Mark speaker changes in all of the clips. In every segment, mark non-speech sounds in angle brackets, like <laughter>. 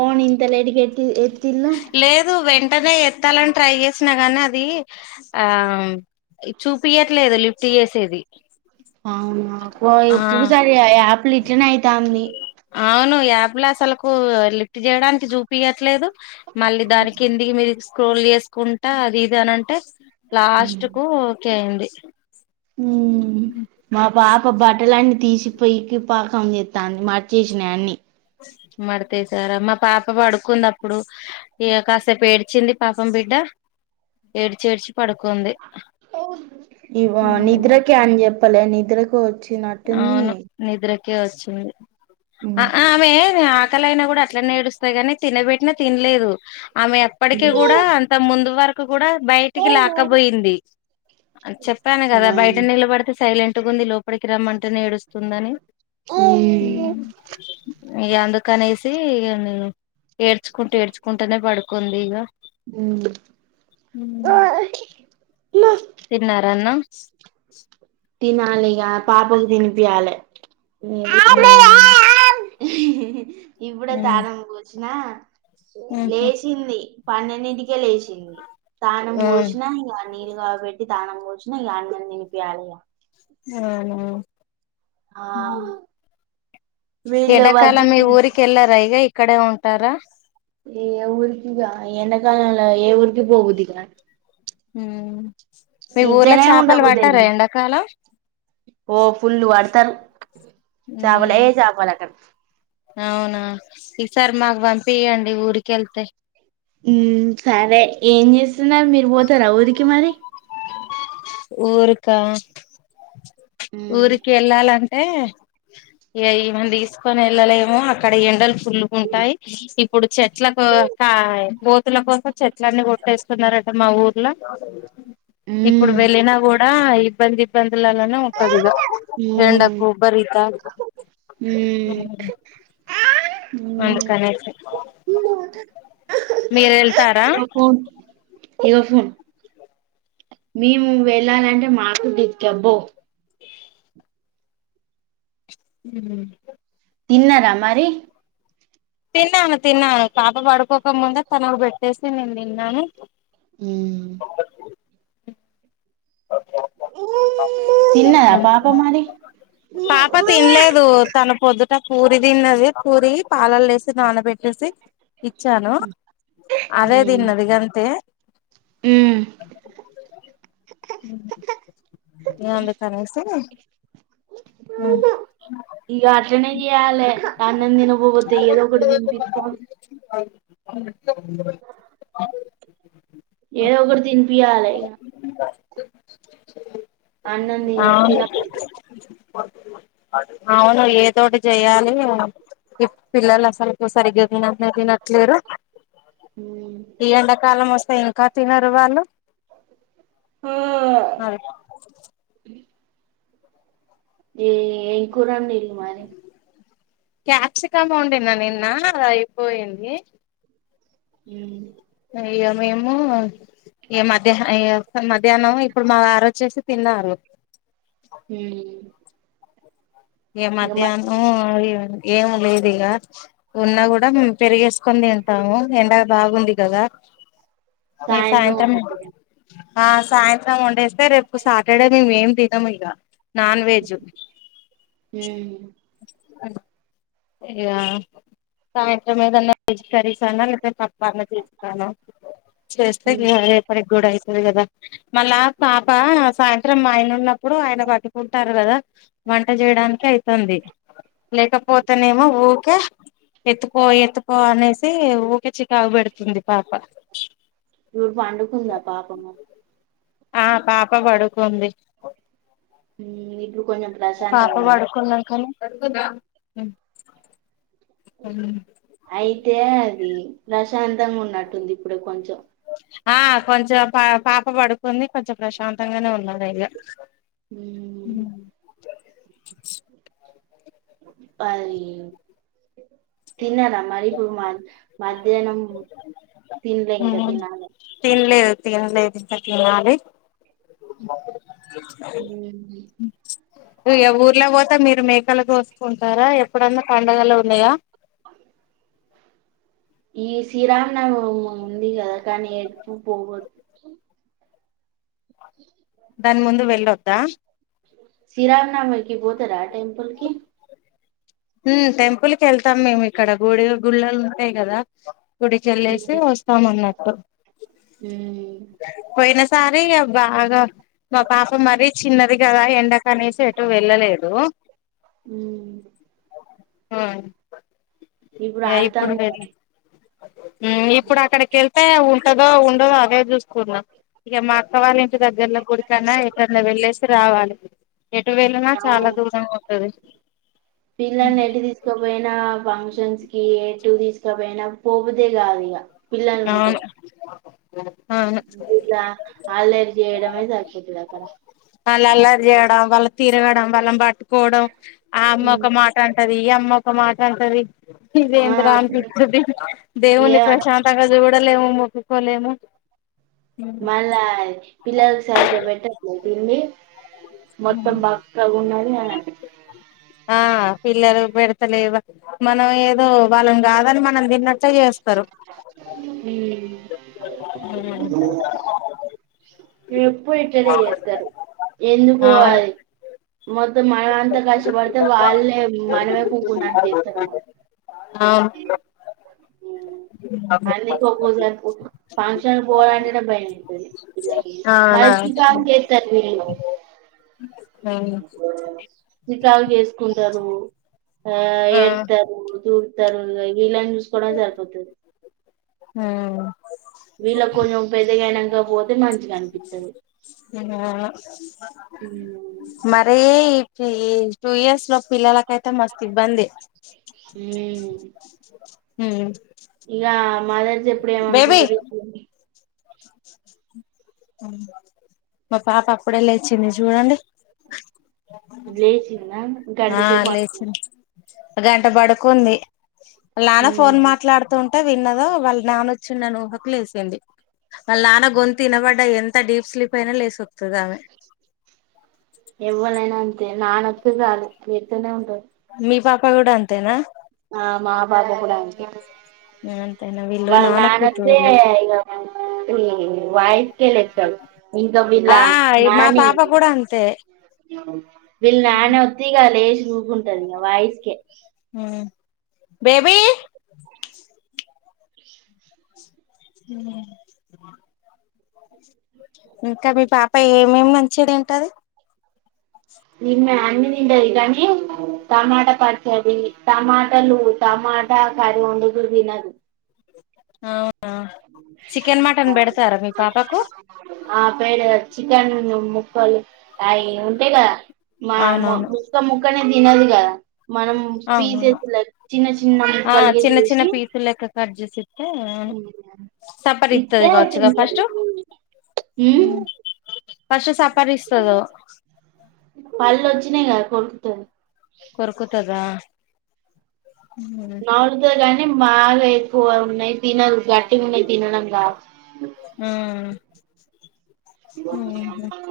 Speaker 1: Phone ఇంత లేటుగా ఎత్తి ఎత్తిల్లు
Speaker 2: లేదు వెంటనే ఎ. ఎత్తాలని ట్రై యేసినా గానీ అదీ ఆమ్. ఇ చూపయట్లేదు లిఫ్ట్ యేసేది.
Speaker 1: ఓ ఇప్పుసారే యాపిల్ ఇట్లనే అయితంది.
Speaker 2: అవును యాప్ ల అసలకూ, లిఫ్ట్ చేయడానికి జుపింట్లేదు. మళ్ళీ దాని కిందికి మీదికి స్క్రోల్ చేసుకుంటా, అది ఇది అన అంటే, లాస్ట్ కూ. ఏందీ.
Speaker 1: ఉమ్ మా. బాప బట్టలన్నీ తీసి పొయికి పాకం జెత్తాంది, మర్చేసిన అన్ని.
Speaker 2: మడితేశారా, మా పాప పడుకుంది అప్పుడు, ఇగ కాసేపు ఏడ్చింది, పాపం బిడ్డ. ఏడ్చి ఏడ్చి, పడుకుంది.
Speaker 1: ఇగొ
Speaker 2: ఉమ్
Speaker 1: నిద్రకె అని చెప్పలే, నిద్రకు. చ్చి నటుంది.
Speaker 2: కె వచ్చింది అ ఆ ఆమె అ. పక్కలయినా కూడా అట్లానే ఎడుస్తాదీ గనీ, తినబెట్టినా తినలేదు. ఆమె ఎప్పటికిీ కూడా, అంత ముందు వర. కూడా బయటికి లాకపోయింది, అన్ చెప్పాను గదా బయట నిలబడితే సైలెం. కట్టుకుంది లోపడి. క్రమ్ అంటే ఏడుస్తుందని ఇ అందుకనేసీ. తి ఇగ నేను, ఏడ్చుకుంట ఏడ్చుకుంటేనే, పడుకోంది ఇగ.
Speaker 1: ఉమ్.
Speaker 2: తిన్నారాన్నామ్.
Speaker 1: తినాలి ఇగా పాపకి తినిపియాలె
Speaker 2: మ్
Speaker 1: ఇప్పుడే తానం కోచ్చిన
Speaker 2: ఉహు
Speaker 1: లేచింది పన్నెన్నింటికే లేచింది తానం పోసినా ఇంక నీళ్ళు కాకబెట్టి తానం పొచ్చినా ఇగ అన్నం తినిపియాలే ఇగ
Speaker 2: ఆవునవును
Speaker 1: ఆ వీళ్ళు వచ్చి
Speaker 2: ఎడకాలం మీ ఊరిక వెల్లారా ఇగ ఇక్కడే ఉంటారా
Speaker 1: ఏ ఊరికి ఇగా ఎండా కాలంలో ఏ ఊరుకి పో బుద్దిగాదు
Speaker 2: మ్ మీ ఊర్లో చేపలు
Speaker 1: ఉండబుద్ది
Speaker 2: పట్టారా
Speaker 1: అయితది
Speaker 2: ఎండాకాలం
Speaker 1: ఓ ఫుల్లు వాడతారు చవాలె
Speaker 2: ఉమ్
Speaker 1: చంపలటరు
Speaker 2: అవునా ఇసారి మాకు పంపియండి ఊరికేళ్తే
Speaker 1: మ్ సరే ఏం చేస్తున్నారు మీరు పోతారా ఊరికి మరి
Speaker 2: ఊరికా
Speaker 1: ఉమ్
Speaker 2: ఊరికి ఏళ్ళాలంటే ఇగా ఈమెని తీసుకొని వెళ్ళలేము అక్కడ ఎండలు పుల్లు ఉంటాయి ఇప్పుడు చెట్లకు హయ్ గోతుల కోసం చెట్లన్నీ కొట్టేస్తున్నారట మా ఊర్లో ఇప్పుడు
Speaker 1: ఉమ్
Speaker 2: వెళ్ళినా గూడా ఇబ్బంది ఇబ్బందులలోనే ఉంటదిగా
Speaker 1: మ్మ్ మ్మ్
Speaker 2: మీరు ఏళ్తారా
Speaker 1: మ్ హు మేము వెళ్ళాలంటే మాకు <unintelligible>
Speaker 2: మ్
Speaker 1: తిన్నార మరి
Speaker 2: తిన్నాను తిన్నాను పాప పడుకోకముందే తనకు పెట్టేసి నేను తిన్నాను
Speaker 1: మ్
Speaker 2: అ ఓకే
Speaker 1: తిన్నదా
Speaker 2: ఓకే
Speaker 1: పాప మరి
Speaker 2: పాప తినలేదు తన పొద్దుట పూరి తిన్నది పూరి పాల్లలో ఏసి నానబెట్టేసి ఇచ్చాను అదే దిన్నది గంతే
Speaker 1: మ్
Speaker 2: అందుకనేసి మ్
Speaker 1: ఇక అట్లనే చేయాలె అన్నం దినకపోతే ఏదో ఒకటి దీన్పితాం
Speaker 2: అ
Speaker 1: ఏదో ఒకటి తినిపీయాలే ఇగ
Speaker 2: స
Speaker 1: అన్నం తిని తినకుంటే
Speaker 2: అవును ఏదోటి చెయాలి పిల్లలు అసలు ఇగ సరిగ్గా తినట్నే తినట్లేరు ఈ ఎండాకాలం వస్తాయి కా తినరు వాళ్ళు అది
Speaker 1: మ్మ్ ఏ ఎం కూర వండినరు మరి
Speaker 2: క్యాప్సికాం వండినా మరి నిన్న అదై పోయింది
Speaker 1: మ్
Speaker 2: ఇగ మేము ఇగ మధ్యాహ మధ్యాహ్నం ఇప్పుడు మా వారో వచ్చేసి తిన్నారు
Speaker 1: మ్మ్
Speaker 2: ఇక
Speaker 1: ఇంగ మళ్ళీ
Speaker 2: మధ్యాహ్నం ఇ ఏం లేదు ఇక ఉన్నా కూడా మేము పెరిగేసుకొని తింటాము ఎండ బాగుంది కదా ఏ సాయంత్రం ఆ సాయంత్రం వండేస్తే రేపు సాటర్డే మేము ఏం తినము ఇక నాన్ వెెజ్
Speaker 1: ఉ
Speaker 2: ఇగ సాయంత్రమేదన్న వెజ్ కర్రీ కానా లేదా పప్పన్న చేస్తే
Speaker 1: ఉమ్.
Speaker 2: రేపటికి కూడా అ కదా మళ్ళా పాప సాయంత్రం ఆయన ఉన్నప్పుడు ఆయన పట్టుకుంటారు కదా వంట చేయడానికి అయితుంది లేకపోతేనేమో ఊరికే ఎత్తుకో ఎత్తుకో అనేసి ఊకే చికాగుబెడుతుంది పాప
Speaker 1: ఇప్పుడు పండుకుందా పాపము
Speaker 2: ఆ పాప పడుకుంది
Speaker 1: ఇలు కొంచెం
Speaker 2: పాప
Speaker 1: ప్రశాంతంగా ఉందా
Speaker 2: పడుకున్నాంకనే
Speaker 1: అయితే అది ప్రశాంతంగా ఉన్నట్టుంది ఇప్పుడు కొంచెం
Speaker 2: ఆ కొంచెం పా పాప పడుకుంది కొంచెం ప్రశాంతంగానే ఉండాలే ఇగ
Speaker 1: ఉమ్ పని తిన్నారా మరి ఇప్పుడు మ మధ్యాహ్నం తినలే
Speaker 2: ఉ
Speaker 1: ఇంకా తినాలి
Speaker 2: తినలేదు తినలేదు ఇంకా తినాలి
Speaker 1: ఉమ్.
Speaker 2: నువ ఊర్లో పోతే మీరు మేకలు కోస్ కుంటారా ఎప్పుడన్నా పండుగలు ఉన్నాయా
Speaker 1: ఈ శ్రీరామనవమి ఉంది కదా కానీ ఎక్కు పోగు
Speaker 2: దాని ముందు వెళ్ళొద్దా
Speaker 1: శ్రీరామనవమికి పోతరా టెంపుల్ కి
Speaker 2: ఉ టెంపుల్కి వెళ్తాం మేము ఇక్కడ గుడి గుళ్ళలు ఉంటాయి కదా గుడికెల్లేసి వస్తామన్నట్టు
Speaker 1: ఉ
Speaker 2: సరేగా బాగా మా పాప మరీ చిన్నది కదా ఎండకనేసి ఎటు వెళ్ళలేదు
Speaker 1: ఉ
Speaker 2: ఆ
Speaker 1: ఇప్పుడు ఆడుతాను
Speaker 2: ఇప్పుడు అక్కడికి వెళ్తే ఉంటదో ఉండదో అదే చూసుకున్నా ఇక మా అక్క వాళ్ళ ఇంటి దగ్గర్లో గుడికనా ఎకన్నా వెళ్ళేసి రావాలే ఎటు వెళ్ళినా చాలా దూరం ఉంటది
Speaker 1: పిల్లని ఎట్టి తీసుకోపోయినా ఫంక్షన్స్ ఏటు తీసుకపోయినా పోబుద్దే కాదు ఇక పిల్లలు ఉంటే
Speaker 2: అవును అవును
Speaker 1: ఇలా అల్లరి చేయడమే సరిపోతది అక్కడ
Speaker 2: వాళ్ళు అల్లరి చేయడం వాళ్ళ తిరగడం వాళ్ళ పట్టుకోవడం ఆ అమ్మ ఒక మాట అంటది ఇ అమ్మ ఒక మాట అంటది
Speaker 1: ఆ
Speaker 2: ఇదేందిరా అనిపిస్తది దేవుని
Speaker 1: ఏమన
Speaker 2: ప్రశాంతంగా చూడలేము ఉప్ప లేము
Speaker 1: మళ్ళా పిల్లకి సరిగ్గా పెట్టాలే దిన్ని మొత్తం బక్కగున్నాలయానడి
Speaker 2: ఆ పిల్లలు పెడతలేవా మనం ఏదో వాళ్ళని కాదని మనం తిన్నట్
Speaker 1: ఉ
Speaker 2: ఆ
Speaker 1: ఎప్పుడు ఇట్నే చేత్తారు ఎందుకు
Speaker 2: ఆ
Speaker 1: పోవాలి మొత్తం మన అంత కష్టపడితే వాళ్ళే మనమే కూకున్నటు చేస్తారు వాళ్ళు
Speaker 2: అవును
Speaker 1: అందుకే ఒక్కోక్కో సారి ఫంక్షన్ పోవాలంటేనే భయమేతది
Speaker 2: అవునా
Speaker 1: మళ్ళీ చికాకు చేత్తరు వీళ్ళు చికాకు చేేసుకుంటరు ఆ ఏడ్తారు తుడ్తరు వీళ్ళను చూసుకోవడమే సరిపోతది వీళ్ళ కు కొంచెం పెద్దగా ఐనాక పోతే మంచిగా అనిపిస్తది
Speaker 2: మరి టూ ఇయర్స్ లో పిల్లలకైయితే త్త మస్ ఇబ్బందే ఉ
Speaker 1: ఆ మదర్ జెప్పుడు ఏమనుకుంటది ఇప్పుడు
Speaker 2: మా పాప అప్పుడే లేచ్చింది చూడండి
Speaker 1: లేచందా గంట
Speaker 2: ఆ
Speaker 1: చేపు పడు
Speaker 2: లేచింది గంట పడుకుంది వాళ్ళ నాన్న ఫోన్
Speaker 1: ఉమ్
Speaker 2: మాట్లాడుతుం విన్నదో వాళ్ళ నాన్న వచ్చిండన ఊహకు లేసిేంది వాళ్ళ నాన్న గొంతు వినబడ్డ ఎంత డీప్ స్లీప్ అయినా లేసుంది
Speaker 1: ఎవలైనా అంతే నాన్న వస్తే చాలు లేతనే ఉంటరు
Speaker 2: మీ పాపా కూడా అంతేనా
Speaker 1: ఆ మా పాప కూడా అంతే
Speaker 2: అంతేనా వీళ్ళు
Speaker 1: వాళ్ల నాన్న వస్తే
Speaker 2: కూతుర్లు
Speaker 1: ఇగ వాయిస్ కే లేస్తారు ఇంకా వీళ్ళ
Speaker 2: ఆ మా
Speaker 1: నాని
Speaker 2: పాప కూడా అంతే
Speaker 1: వీళ్ళ నాని వత్తే ఇగా లేసి ఊకుంటది ఇగ వాయిస్కే
Speaker 2: ఉ బేబీ ఉ ఇంకా మీ పాప ఏమేమి మంచిగా తింటది
Speaker 1: ఈమె అన్ని తింటది కానీ టమాటా పచ్చడి టమాటలు టమా టమాట కర్రీ వండితే తినదు
Speaker 2: అవునా చికెన్, మటన్ పెడతారా మీ పాపకు
Speaker 1: ఆ పేడు చికెన్ ముక్కలు అవి ఉంటాయి కదా మా
Speaker 2: అవునవును
Speaker 1: ముక్క ముక్కనే తినదు కదా మనం
Speaker 2: అవునవును
Speaker 1: పీసేసి లైక్ చిన్న చిన్న
Speaker 2: ఆ
Speaker 1: మక్కలుగా
Speaker 2: చిన్న చిన్న
Speaker 1: చేసి
Speaker 2: పీసులు లెక్క కట్ చేసి ఇస్తే అవును సప్పరి ఇత్తది
Speaker 1: ఇతే
Speaker 2: కావచ్చుగా
Speaker 1: తింటది.
Speaker 2: ఫస్ట్
Speaker 1: ఉ
Speaker 2: ఫస్ట్ సప్పరిస్తాదో
Speaker 1: చినయి కదా కొరుకుతది
Speaker 2: కోర్కుతదా
Speaker 1: నవులుతది కానీ బాగా ఎక్కువ ఉన్నాయి తినదు గట్టిగా ఉన్నాయి తినడం రా
Speaker 2: ఉ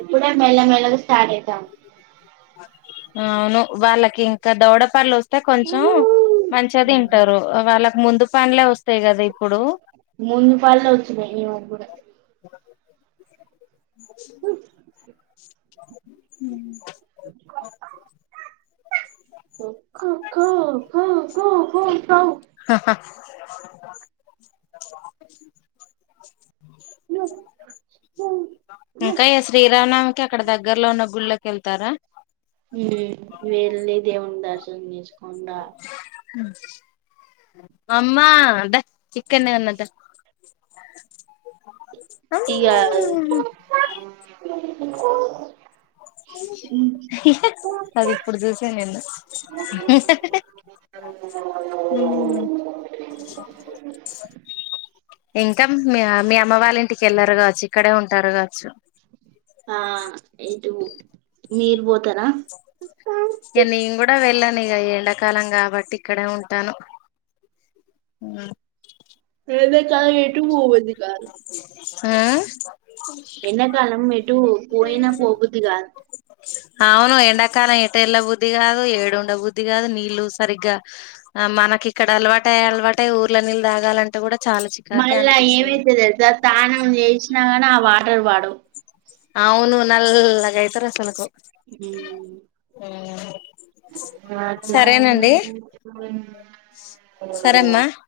Speaker 1: ఇప్పుడే మెల్ల మెల్లగా స్టార్ట్ అవు
Speaker 2: అవును వాళ్ళకి ఇంకా దౌడపళ్ళు వ అయితే కొంచెం మంచిదింటారు వాళ్ళకు ముందు పళ్ళె వస్తాయి కదా ఇప్పుడు
Speaker 1: ముందు పళ్ళె వచ్చినాయి ఈమె కి కూడా
Speaker 2: ఉ
Speaker 1: కో కోకో కో కో
Speaker 2: <inaudible> ఇంకా
Speaker 1: ఉమ్
Speaker 2: శ్రీరామనామికి అక్కడ దగ్గర్లో ఉన్న గుళ్ళకి వెళ్తారా
Speaker 1: వెళ్ళి దేవుని దర్శనం చేసుకోనిడా
Speaker 2: అమ్మా దా ఇక్కనే ఉన్నా దా <inaudible>
Speaker 1: ఇగాల
Speaker 2: అ <unintelligible> <inaudible> అది ఇప్పుడు చూసాను నిన్ను ఉం ఇంకా మీ అ మీ అమ్మ వాళ్ళ ఇంటికి ఎళ్లరా కావచ్చు ఇక్కడే ఉంటారు కావచ్చు
Speaker 1: ఆ ఎటు మీరు పోతారా
Speaker 2: ఇగా ఎండాకాలం కాబట్టి ఇక్కడే ఉంటాను ఉం
Speaker 1: ఎండాకాలం ఎటు పో బుద్ది కాదు
Speaker 2: అ
Speaker 1: ఎండకాలం ఎటు పోయినా పోబుద్ధి కాదు
Speaker 2: అవును ఎండాకాలం ఎటేళ్ళ బుద్ధి కాదు ఎడ ఉండబుద్ధి కాదు నీళ్ళు సరిగ్గా మన మాకి ఇక్కడ అలవాటై అలవాటై ఊర్ల నీళ్ళ తాగాలంటే కూడా చాలా చికాకే
Speaker 1: మళ్ళా
Speaker 2: అనిపిస్తది
Speaker 1: ఏమైతది తెలుసా స్నానం చేసినా కానీ ఆ వాటర్ పడవు
Speaker 2: అవును నల్లగైతారు అసలకు
Speaker 1: ఉం
Speaker 2: అహా <inaudible>
Speaker 1: న అట్లా
Speaker 2: సరేమ్మా